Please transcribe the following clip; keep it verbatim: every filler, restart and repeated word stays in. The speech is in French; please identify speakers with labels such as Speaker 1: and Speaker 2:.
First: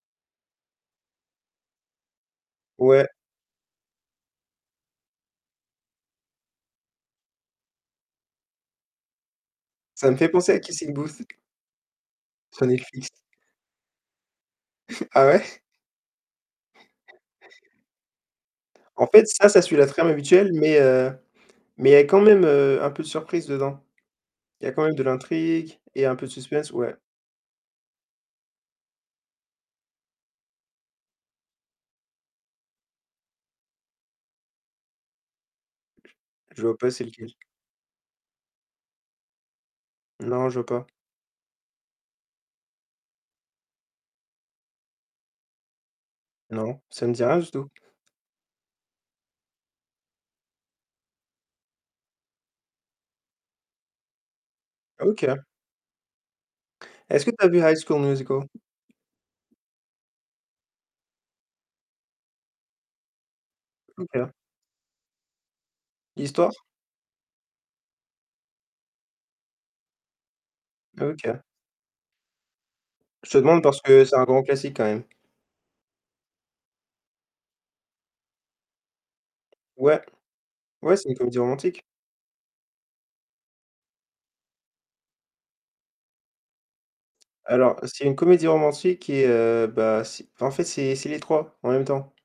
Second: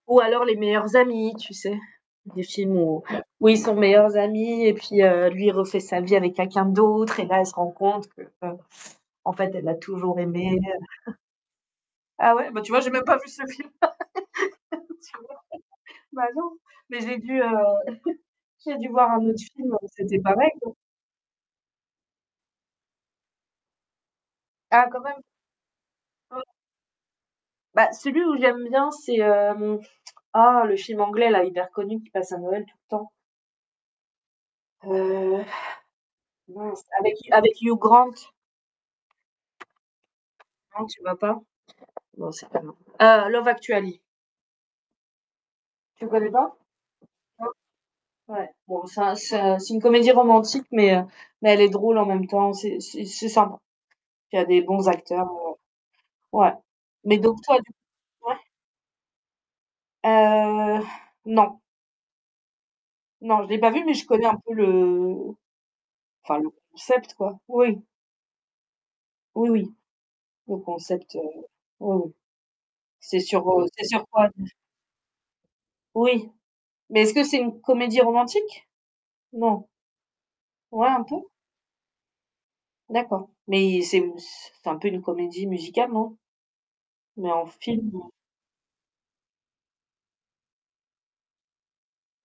Speaker 1: Ou alors, les meilleurs amis, tu sais? Des films où
Speaker 2: Ouais.
Speaker 1: où ils sont meilleurs amis, et puis, heu, lui, il refait sa vie avec quelqu'un d'autre, et là, elle se rend compte qu'en fait, elle l'a
Speaker 2: Ça me
Speaker 1: toujours
Speaker 2: fait
Speaker 1: aimé.
Speaker 2: penser à Kissing Booth.
Speaker 1: Ah ouais? Bah,
Speaker 2: Sur
Speaker 1: tu vois? J'ai même
Speaker 2: Netflix.
Speaker 1: pas vu ce film. Tu
Speaker 2: Ah
Speaker 1: vois?
Speaker 2: ouais?
Speaker 1: Bah non! Mais j'ai dû, heu, j'ai du
Speaker 2: En
Speaker 1: voir un
Speaker 2: fait,
Speaker 1: autre
Speaker 2: ça, ça
Speaker 1: film
Speaker 2: suit la
Speaker 1: où
Speaker 2: trame
Speaker 1: c'était pareil,
Speaker 2: habituelle
Speaker 1: quoi.
Speaker 2: mais, heu, mais, quand même, heu, un peu de surprise dedans. Il y a quand
Speaker 1: Ah
Speaker 2: même
Speaker 1: quand
Speaker 2: de
Speaker 1: même!
Speaker 2: l'intrigue et un peu de
Speaker 1: O
Speaker 2: suspense, ouais.
Speaker 1: Bah, celui où j'aime bien, c'est, hem, oh, le film anglais-là, hyper connu, qui passe à Noël tout le temps. Heu
Speaker 2: Je vois
Speaker 1: mince,
Speaker 2: pas c'est
Speaker 1: avec
Speaker 2: lequel.
Speaker 1: avec Hugh Grant.
Speaker 2: Non, je vois
Speaker 1: Non,
Speaker 2: pas.
Speaker 1: tu vois pas? Bon, c'est pas grave. Heu, Love Actually. Tu connais pas?
Speaker 2: Non, ça me dit rien
Speaker 1: Non?
Speaker 2: du tout.
Speaker 1: Ouais, bon, ça ça c'est une comédie romantique, mais, heu, mais elle est drôle en même temps, c'est c'est c'est sympa. Il y a des bons acteurs,
Speaker 2: OK.
Speaker 1: heu, ouais. Mais
Speaker 2: Est-ce que tu
Speaker 1: donc
Speaker 2: as
Speaker 1: toi,
Speaker 2: vu
Speaker 1: du
Speaker 2: High School
Speaker 1: ouais
Speaker 2: Musical?
Speaker 1: Heu, non. Non, je l'ai pas vu, mais je connais
Speaker 2: OK.
Speaker 1: un peu le enfin, le
Speaker 2: L'histoire?
Speaker 1: concept, quoi. Oui. Oui, oui, Le concept, heu,
Speaker 2: OK.
Speaker 1: oui, oui. C'est
Speaker 2: Je te
Speaker 1: sur,
Speaker 2: demande
Speaker 1: heu,
Speaker 2: parce
Speaker 1: c'est
Speaker 2: que
Speaker 1: sur
Speaker 2: c'est un
Speaker 1: quoi
Speaker 2: grand
Speaker 1: déjà?
Speaker 2: classique, quand même.
Speaker 1: Oui. Mais, est-ce que c'est une comédie romantique? Non?
Speaker 2: Ouais.
Speaker 1: Ouais,
Speaker 2: Ouais,
Speaker 1: un
Speaker 2: c'est une
Speaker 1: peu?
Speaker 2: comédie romantique.
Speaker 1: D'accord. Mais c'est c'est un peu une comédie musicale, non? Mais en
Speaker 2: Alors,
Speaker 1: film,
Speaker 2: c'est
Speaker 1: ouais.
Speaker 2: une comédie romantique qui est, heu, bah, c'est, en fait, c'est c'est les trois en même temps.